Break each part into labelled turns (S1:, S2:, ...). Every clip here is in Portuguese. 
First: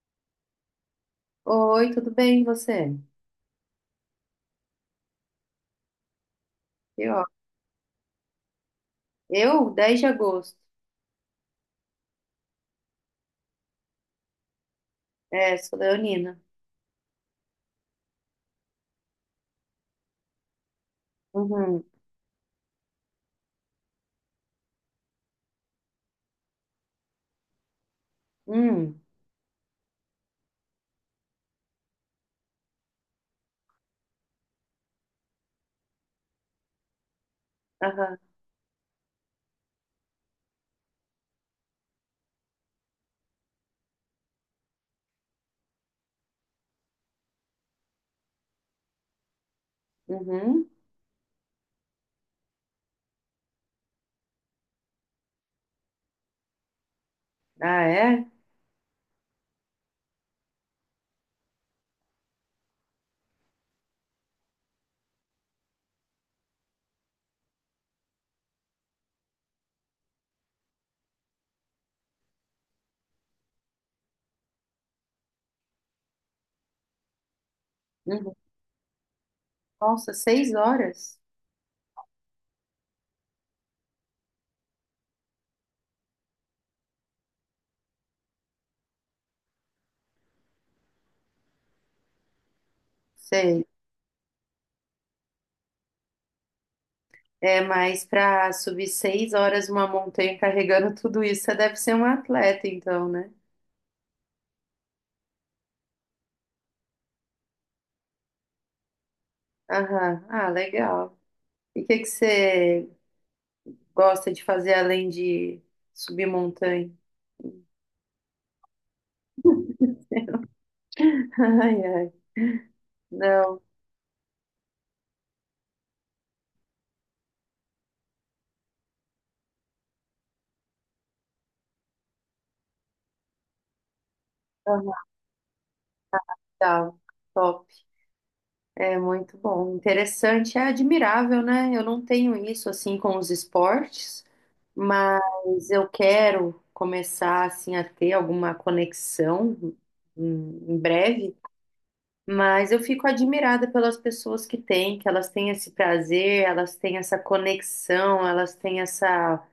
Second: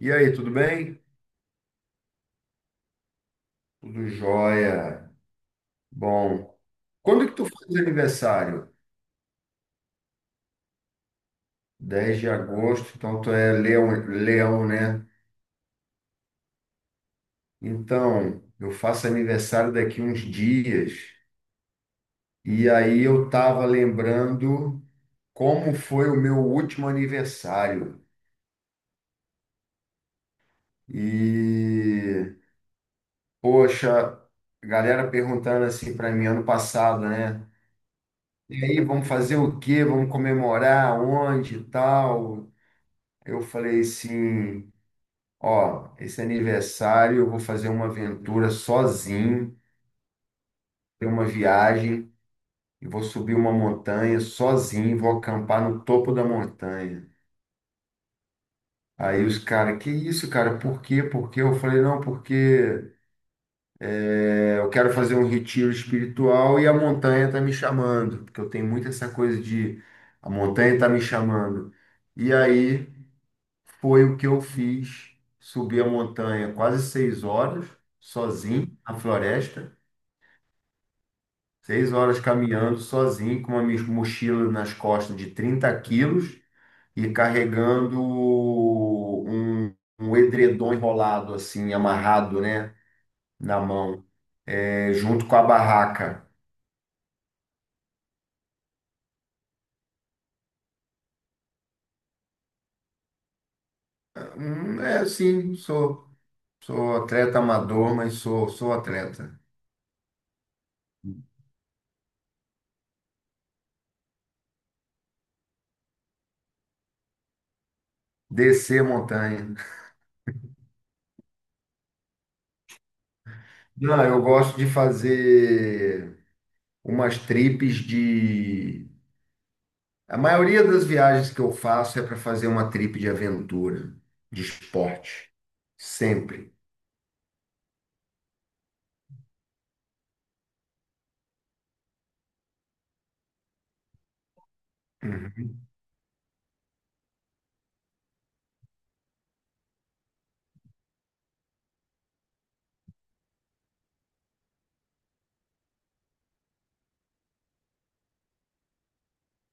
S1: E aí, tudo bem?
S2: Oi, tudo bem, e você?
S1: Tudo jóia. Bom,
S2: Eu, ó,
S1: quando que tu faz aniversário?
S2: eu, 10 de agosto.
S1: 10 de agosto, então tu é leão, leão, né?
S2: É, sou leonina.
S1: Então, eu faço aniversário daqui uns dias.
S2: Uhum.
S1: E aí eu tava lembrando como foi o meu último aniversário.
S2: Hum,
S1: E, poxa, galera perguntando assim para mim ano passado, né?
S2: aham,
S1: E aí, vamos fazer o quê? Vamos comemorar onde e tal? Eu falei assim, ó, esse aniversário eu vou fazer uma aventura sozinho,
S2: uhum.
S1: ter uma viagem, e vou subir uma montanha sozinho, vou acampar no topo da montanha.
S2: Ah, é?
S1: Aí os caras, que isso, cara? Por quê? Por quê? Eu falei, não, porque eu quero fazer um retiro espiritual e a montanha tá me chamando, porque eu tenho muito essa coisa de a montanha tá me chamando. E aí foi o que eu fiz, subi a montanha quase 6 horas,
S2: Uhum.
S1: sozinho, na floresta.
S2: Nossa, 6 horas?
S1: 6 horas caminhando sozinho, com uma mochila nas costas de 30 quilos e carregando um edredom enrolado, assim, amarrado, né, na
S2: Sei.
S1: mão, junto com a barraca.
S2: É, mas para subir 6 horas uma montanha carregando tudo isso, você deve ser um atleta, então, né?
S1: É assim, sou atleta amador, mas sou atleta.
S2: Aham. Ah, legal. E o que que você gosta de fazer além de subir montanha?
S1: Descer montanha.
S2: Ai, ai. Não.
S1: Não, eu gosto de fazer umas tripes de a maioria das viagens que eu faço é para fazer uma trip de aventura, de
S2: Aham,
S1: esporte, sempre.
S2: legal. Top. É muito bom, interessante, é admirável, né? Eu não tenho isso assim com os esportes,
S1: Uhum.
S2: mas eu quero começar assim a ter alguma conexão em breve, mas eu fico admirada pelas pessoas que têm, que elas têm esse prazer, elas têm essa conexão, elas têm essa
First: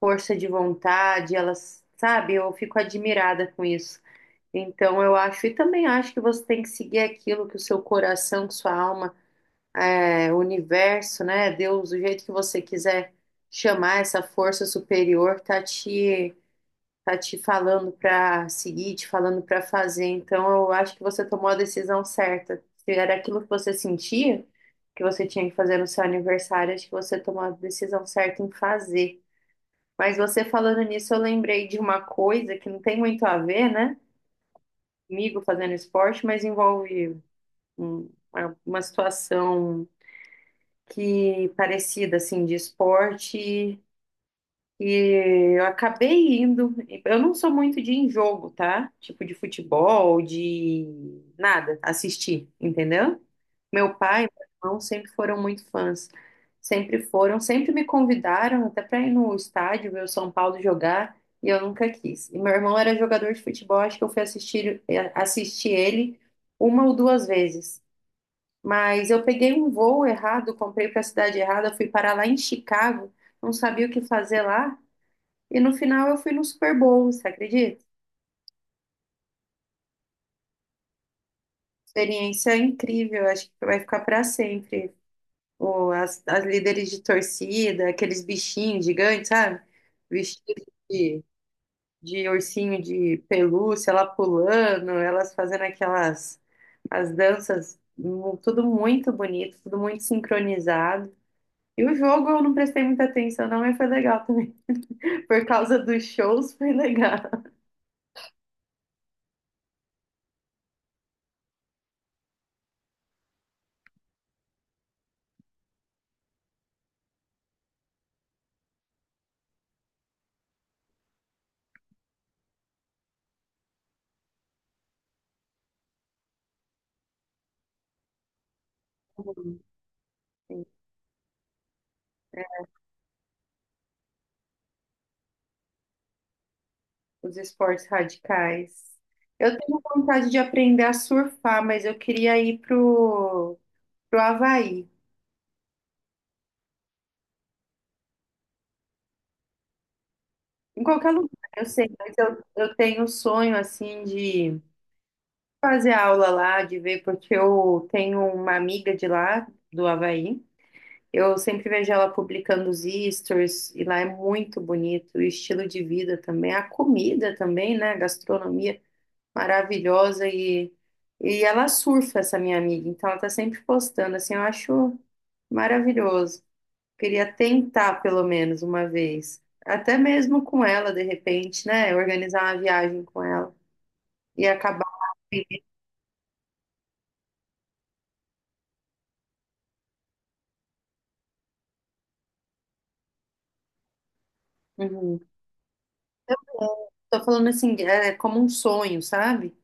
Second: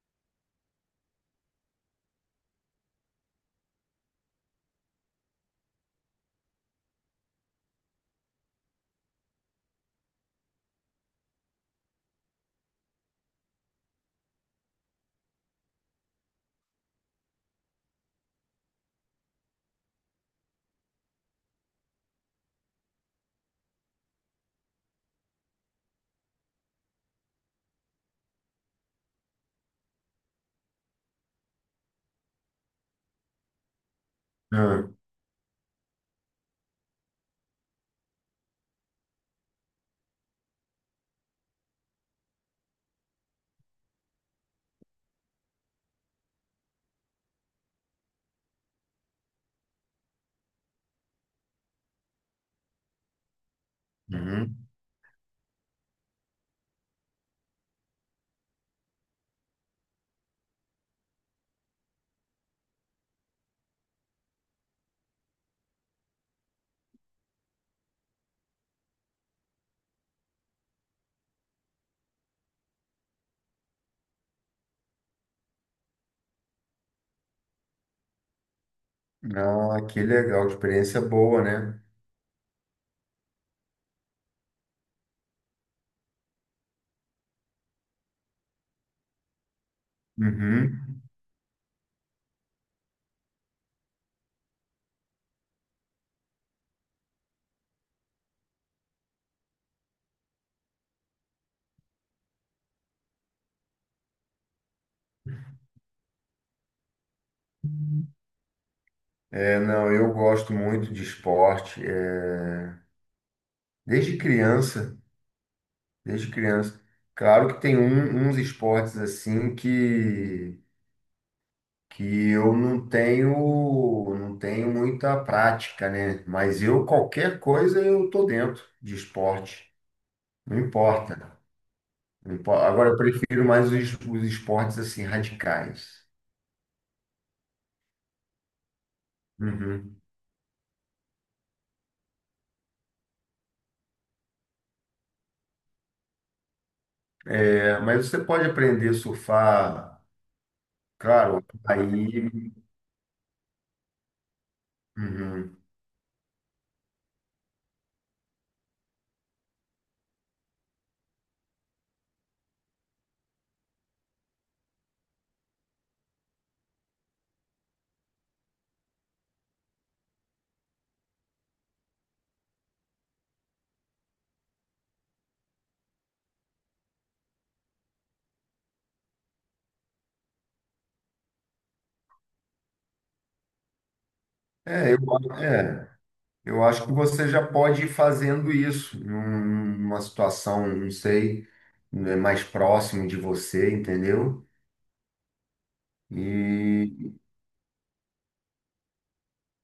S2: força de vontade, elas, sabe, eu fico admirada com isso. Então eu acho, e também acho que você tem que seguir aquilo que o seu coração, que sua alma é, o universo, né? Deus, o jeito que você quiser chamar essa força superior, tá te falando para seguir, te falando para fazer. Então, eu acho que você tomou a decisão certa. Se era aquilo que você sentia que você tinha que fazer no seu aniversário, acho que você tomou a decisão certa em fazer. Mas você falando nisso, eu lembrei de uma coisa que não tem muito a ver, né?
S1: Ah,
S2: Comigo fazendo esporte, mas envolve uma situação que parecida assim de esporte e eu acabei indo. Eu não sou muito de ir em jogo, tá? Tipo de futebol, de nada, assistir, entendeu? Meu pai e meu
S1: uhum.
S2: irmão sempre foram muito fãs. Sempre foram, sempre me convidaram até para ir no estádio ver o São Paulo jogar e eu nunca quis. E meu irmão era jogador de futebol, acho que eu fui assistir ele uma ou duas vezes. Mas eu peguei um voo errado, comprei para a cidade errada, fui parar lá em Chicago, não sabia o que fazer lá, e no final eu fui no Super Bowl, você acredita?
S1: Ah, que legal, experiência boa, né?
S2: Experiência incrível, acho que vai ficar para sempre. As líderes de torcida, aqueles bichinhos gigantes, sabe? Vestidos
S1: Uhum.
S2: de, ursinho de pelúcia, ela pulando, elas fazendo aquelas as danças, tudo muito bonito, tudo muito sincronizado. E o jogo eu não prestei muita atenção, não, mas foi legal também. Por causa dos shows, foi legal.
S1: É, não, eu gosto muito de esporte, desde criança, desde criança. Claro que tem uns esportes assim que eu não tenho muita prática, né? Mas eu qualquer coisa eu tô dentro de esporte. Não
S2: Sim,
S1: importa. Não impo- Agora eu prefiro mais os esportes assim radicais.
S2: os esportes radicais. Eu tenho
S1: Uhum.
S2: vontade de aprender a surfar, mas eu queria ir pro Havaí.
S1: É, mas você pode aprender a surfar,
S2: Em qualquer lugar,
S1: claro,
S2: eu sei, mas eu,
S1: aí.
S2: eu tenho o sonho, assim, de
S1: Uhum.
S2: fazer aula lá, de ver, porque eu tenho uma amiga de lá, do Havaí. Eu sempre vejo ela publicando os stories, e lá é muito bonito, o estilo de vida também, a comida também, né? A gastronomia maravilhosa e ela surfa, essa minha amiga, então ela tá sempre postando, assim, eu acho maravilhoso. Queria tentar pelo menos uma vez, até mesmo com ela, de repente, né? Organizar uma viagem com ela e acabar.
S1: É, eu, é, eu acho que você já pode ir fazendo isso numa situação, não sei, né, mais próximo de você, entendeu?
S2: Uhum.
S1: E,
S2: Tô falando assim, é como um sonho, sabe?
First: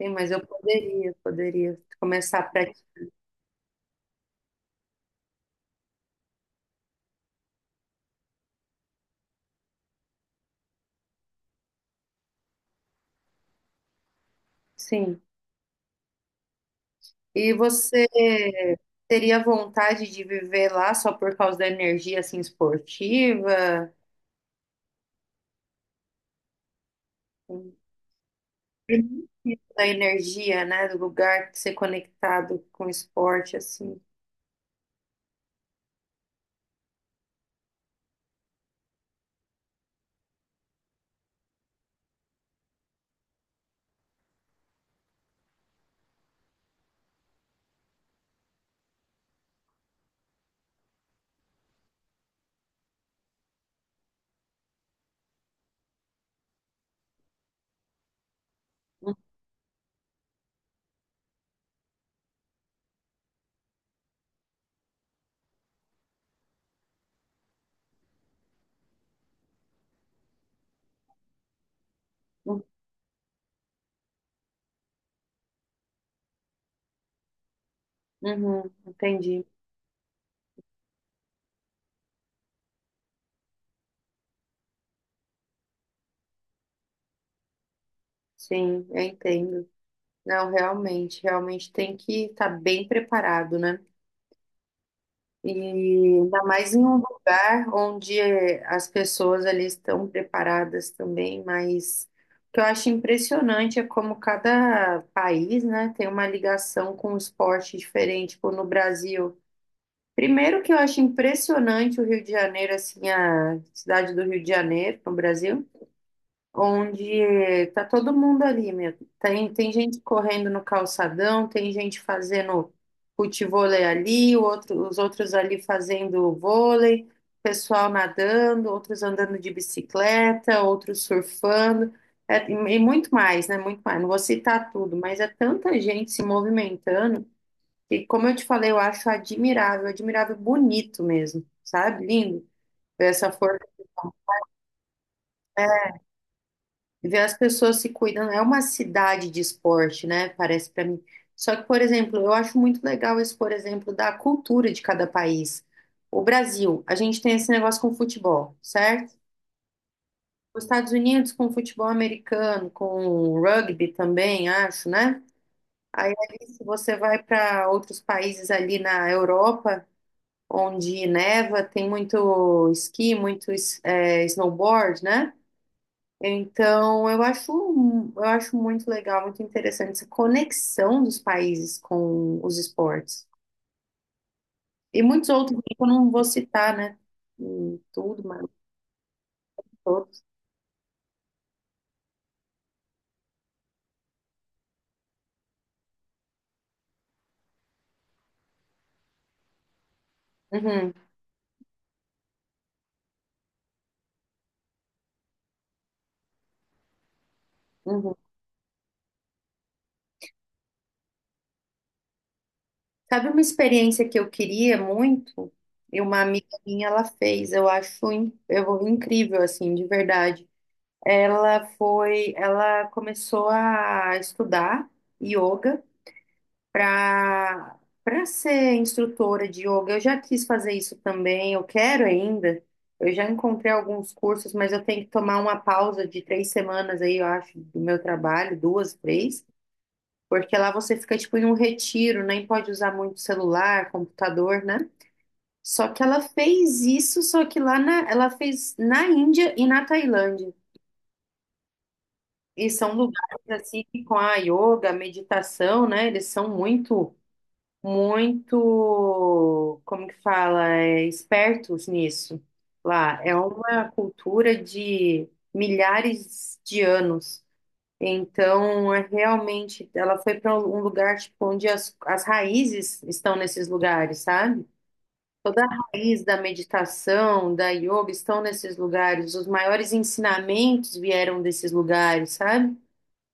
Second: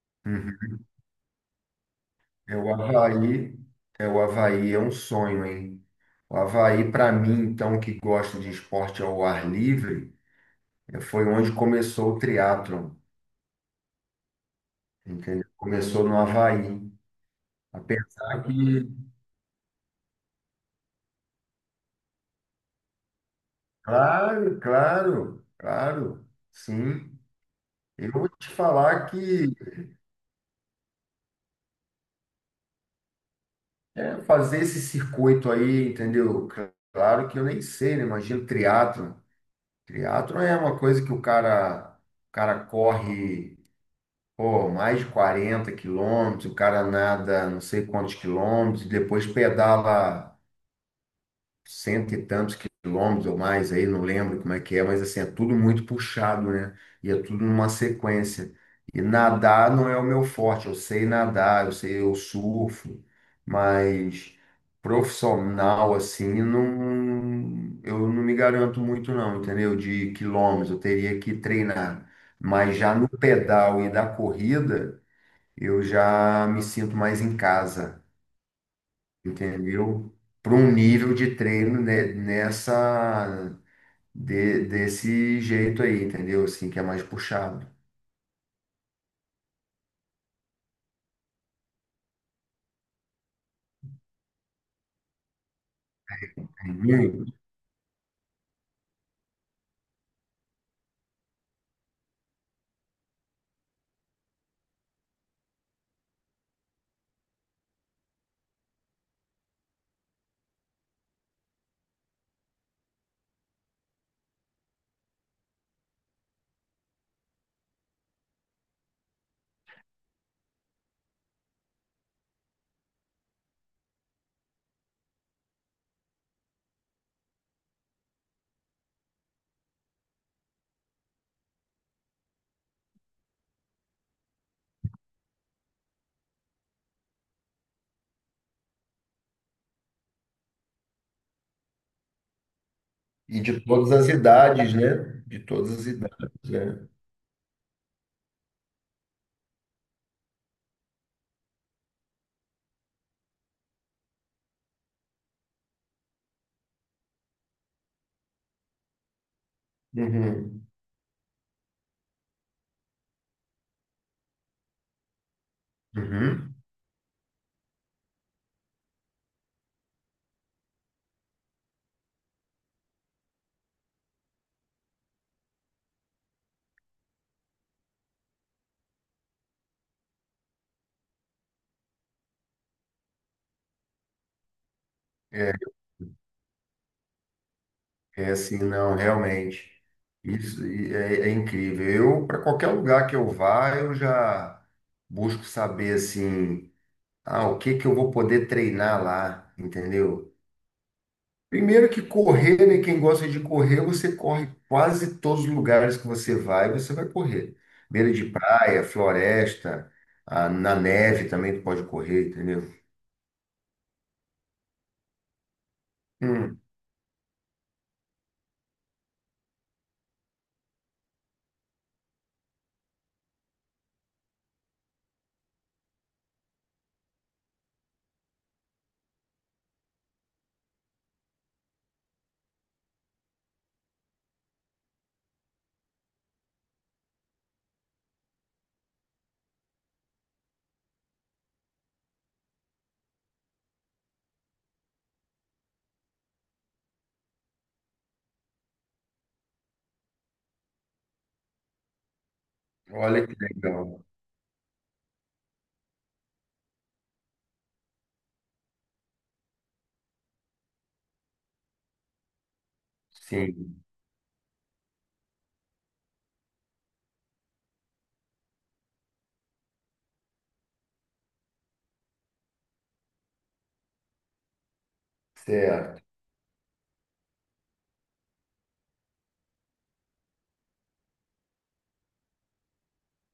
S2: Sim, mas eu
S1: uhum.
S2: poderia começar a
S1: É o
S2: praticar.
S1: Havaí, é o Havaí, é um sonho, hein? O Havaí, para mim, então, que gosta de esporte ao ar livre, foi onde começou o triatlon,
S2: Sim.
S1: entendeu? Começou no Havaí.
S2: E você
S1: Apesar que,
S2: teria vontade de viver lá só por causa da energia assim esportiva?
S1: claro, claro, claro, sim.
S2: Uhum.
S1: Eu vou te falar que
S2: Da energia, né? Do lugar de ser conectado com o esporte, assim.
S1: fazer esse circuito aí, entendeu? Claro que eu nem sei, né? Imagina o triatlon. Triatlon é uma coisa que o cara corre. Pô, mais de 40 quilômetros, o cara nada não sei quantos quilômetros, depois pedala cento e tantos quilômetros ou mais aí, não lembro como é que é, mas assim, é tudo muito puxado, né? E é tudo numa sequência. E nadar não é o meu forte, eu sei nadar, eu sei, eu surfo, mas profissional assim, não, eu não me garanto muito não, entendeu? De quilômetros, eu teria que treinar.
S2: Uhum,
S1: Mas já no pedal e da corrida, eu já me sinto mais em casa,
S2: uhum, entendi.
S1: entendeu? Para um nível de treino né, desse jeito aí, entendeu? Assim, que é mais puxado.
S2: Sim, eu entendo. Não, realmente, realmente tem que estar bem preparado, né? E ainda mais em um
S1: Muito.
S2: lugar onde as pessoas ali estão preparadas também, mas o que eu acho impressionante é como cada país, né, tem uma ligação com um esporte diferente, como no Brasil. Primeiro que eu acho impressionante o Rio de Janeiro, assim, a cidade do Rio de Janeiro, no Brasil, onde tá todo mundo ali mesmo. Tem gente correndo no calçadão, tem gente fazendo futevôlei ali, o outro, os outros ali fazendo vôlei, pessoal nadando, outros andando de bicicleta, outros surfando, é, e muito mais, né? Muito mais. Não vou citar tudo, mas é tanta gente se movimentando que, como eu te falei, eu acho admirável, admirável, bonito mesmo, sabe? Lindo ver essa
S1: E de
S2: força.
S1: todas as idades, né? De todas as idades, né?
S2: Ver as pessoas se cuidando. É uma cidade de esporte, né? Parece para mim. Só que, por exemplo, eu acho muito legal esse, por exemplo, da cultura de cada país. O Brasil, a gente tem esse negócio com futebol, certo? Os
S1: Uhum.
S2: Estados Unidos com futebol americano, com rugby também, acho, né? Aí, ali,
S1: Uhum.
S2: se você vai para outros países ali na Europa, onde neva, tem muito esqui, muito snowboard, né? Então, eu acho, muito legal, muito interessante essa conexão dos países com os esportes. E muitos
S1: É,
S2: outros que eu não vou citar, né? Tudo,
S1: é
S2: mas
S1: assim, não, realmente.
S2: todos.
S1: Isso é incrível. Eu, para qualquer lugar que eu vá, eu já busco saber assim, ah, o que que eu vou poder treinar lá, entendeu?
S2: Uhum,
S1: Primeiro que correr, né? Quem gosta de correr, você corre quase todos os lugares que você vai correr. Beira
S2: uhum.
S1: de praia, floresta, ah, na neve também tu pode correr, entendeu?
S2: Sabe uma experiência que eu queria muito? E uma amiga
S1: Hum,
S2: minha, ela fez. Eu acho incrível, assim, de verdade. Ela começou a estudar yoga. para para ser instrutora de yoga. Eu já quis fazer isso também, eu quero ainda. Eu já encontrei alguns cursos, mas eu tenho que tomar uma pausa de 3 semanas aí, eu acho, do meu trabalho, duas, três, porque lá você fica tipo em um retiro, nem pode usar muito celular, computador, né? Só que ela fez isso, só que ela fez na Índia e na Tailândia. E são lugares
S1: Olha que
S2: assim que
S1: legal.
S2: com a yoga, a meditação, né? Eles são muito muito, como que fala, é, espertos nisso lá. É
S1: Sim,
S2: uma cultura de milhares de anos. Então, é realmente, ela foi para um lugar tipo, onde as raízes estão nesses lugares, sabe? Toda a
S1: certo.
S2: raiz da meditação, da yoga estão nesses lugares. Os maiores ensinamentos vieram desses lugares, sabe?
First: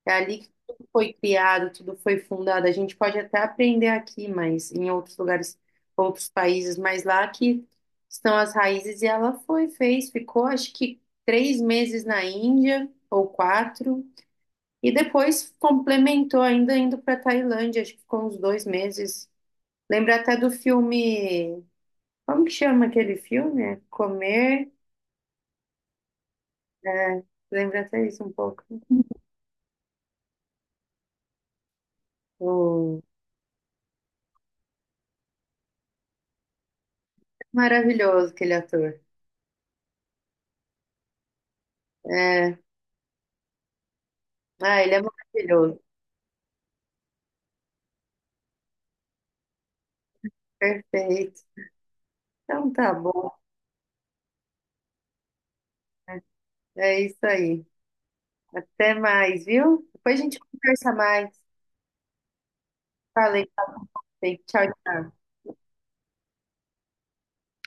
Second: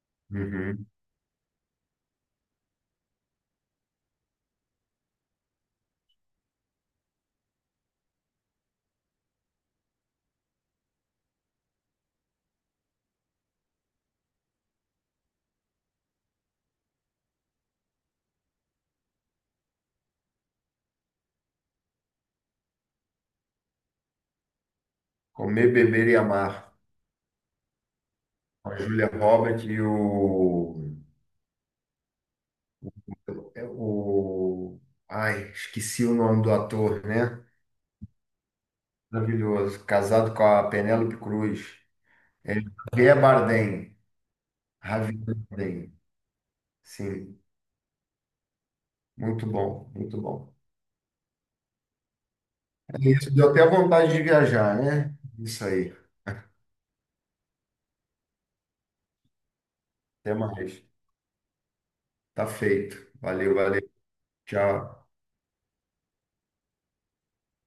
S2: É ali que
S1: Uhum.
S2: tudo foi criado, tudo foi fundado. A gente pode até aprender aqui, mas em outros lugares, outros países, mas lá que estão as raízes. E ela foi, fez, ficou acho que 3 meses na Índia, ou quatro, e depois complementou ainda indo para Tailândia, acho que ficou uns 2 meses. Lembra até do filme. Como que chama aquele filme? É Comer.
S1: Comer, beber e amar.
S2: Lembra até isso um pouco.
S1: Com a Julia Roberts e o,
S2: O...
S1: é o... Ai, esqueci o nome do ator, né?
S2: Maravilhoso aquele ator.
S1: Maravilhoso. Casado com a Penélope Cruz. É
S2: É.
S1: Javier Bardem.
S2: Ah, ele é
S1: Javier
S2: maravilhoso.
S1: Bardem. Sim, muito bom, muito bom.
S2: Perfeito. Então tá
S1: É
S2: bom.
S1: isso, deu até vontade de viajar, né? Isso aí.
S2: É isso aí. Até mais, viu? Depois a
S1: Até
S2: gente
S1: mais.
S2: conversa mais.
S1: Tá feito.
S2: Falei.
S1: Valeu, valeu.
S2: Tchau,
S1: Tchau.
S2: tchau.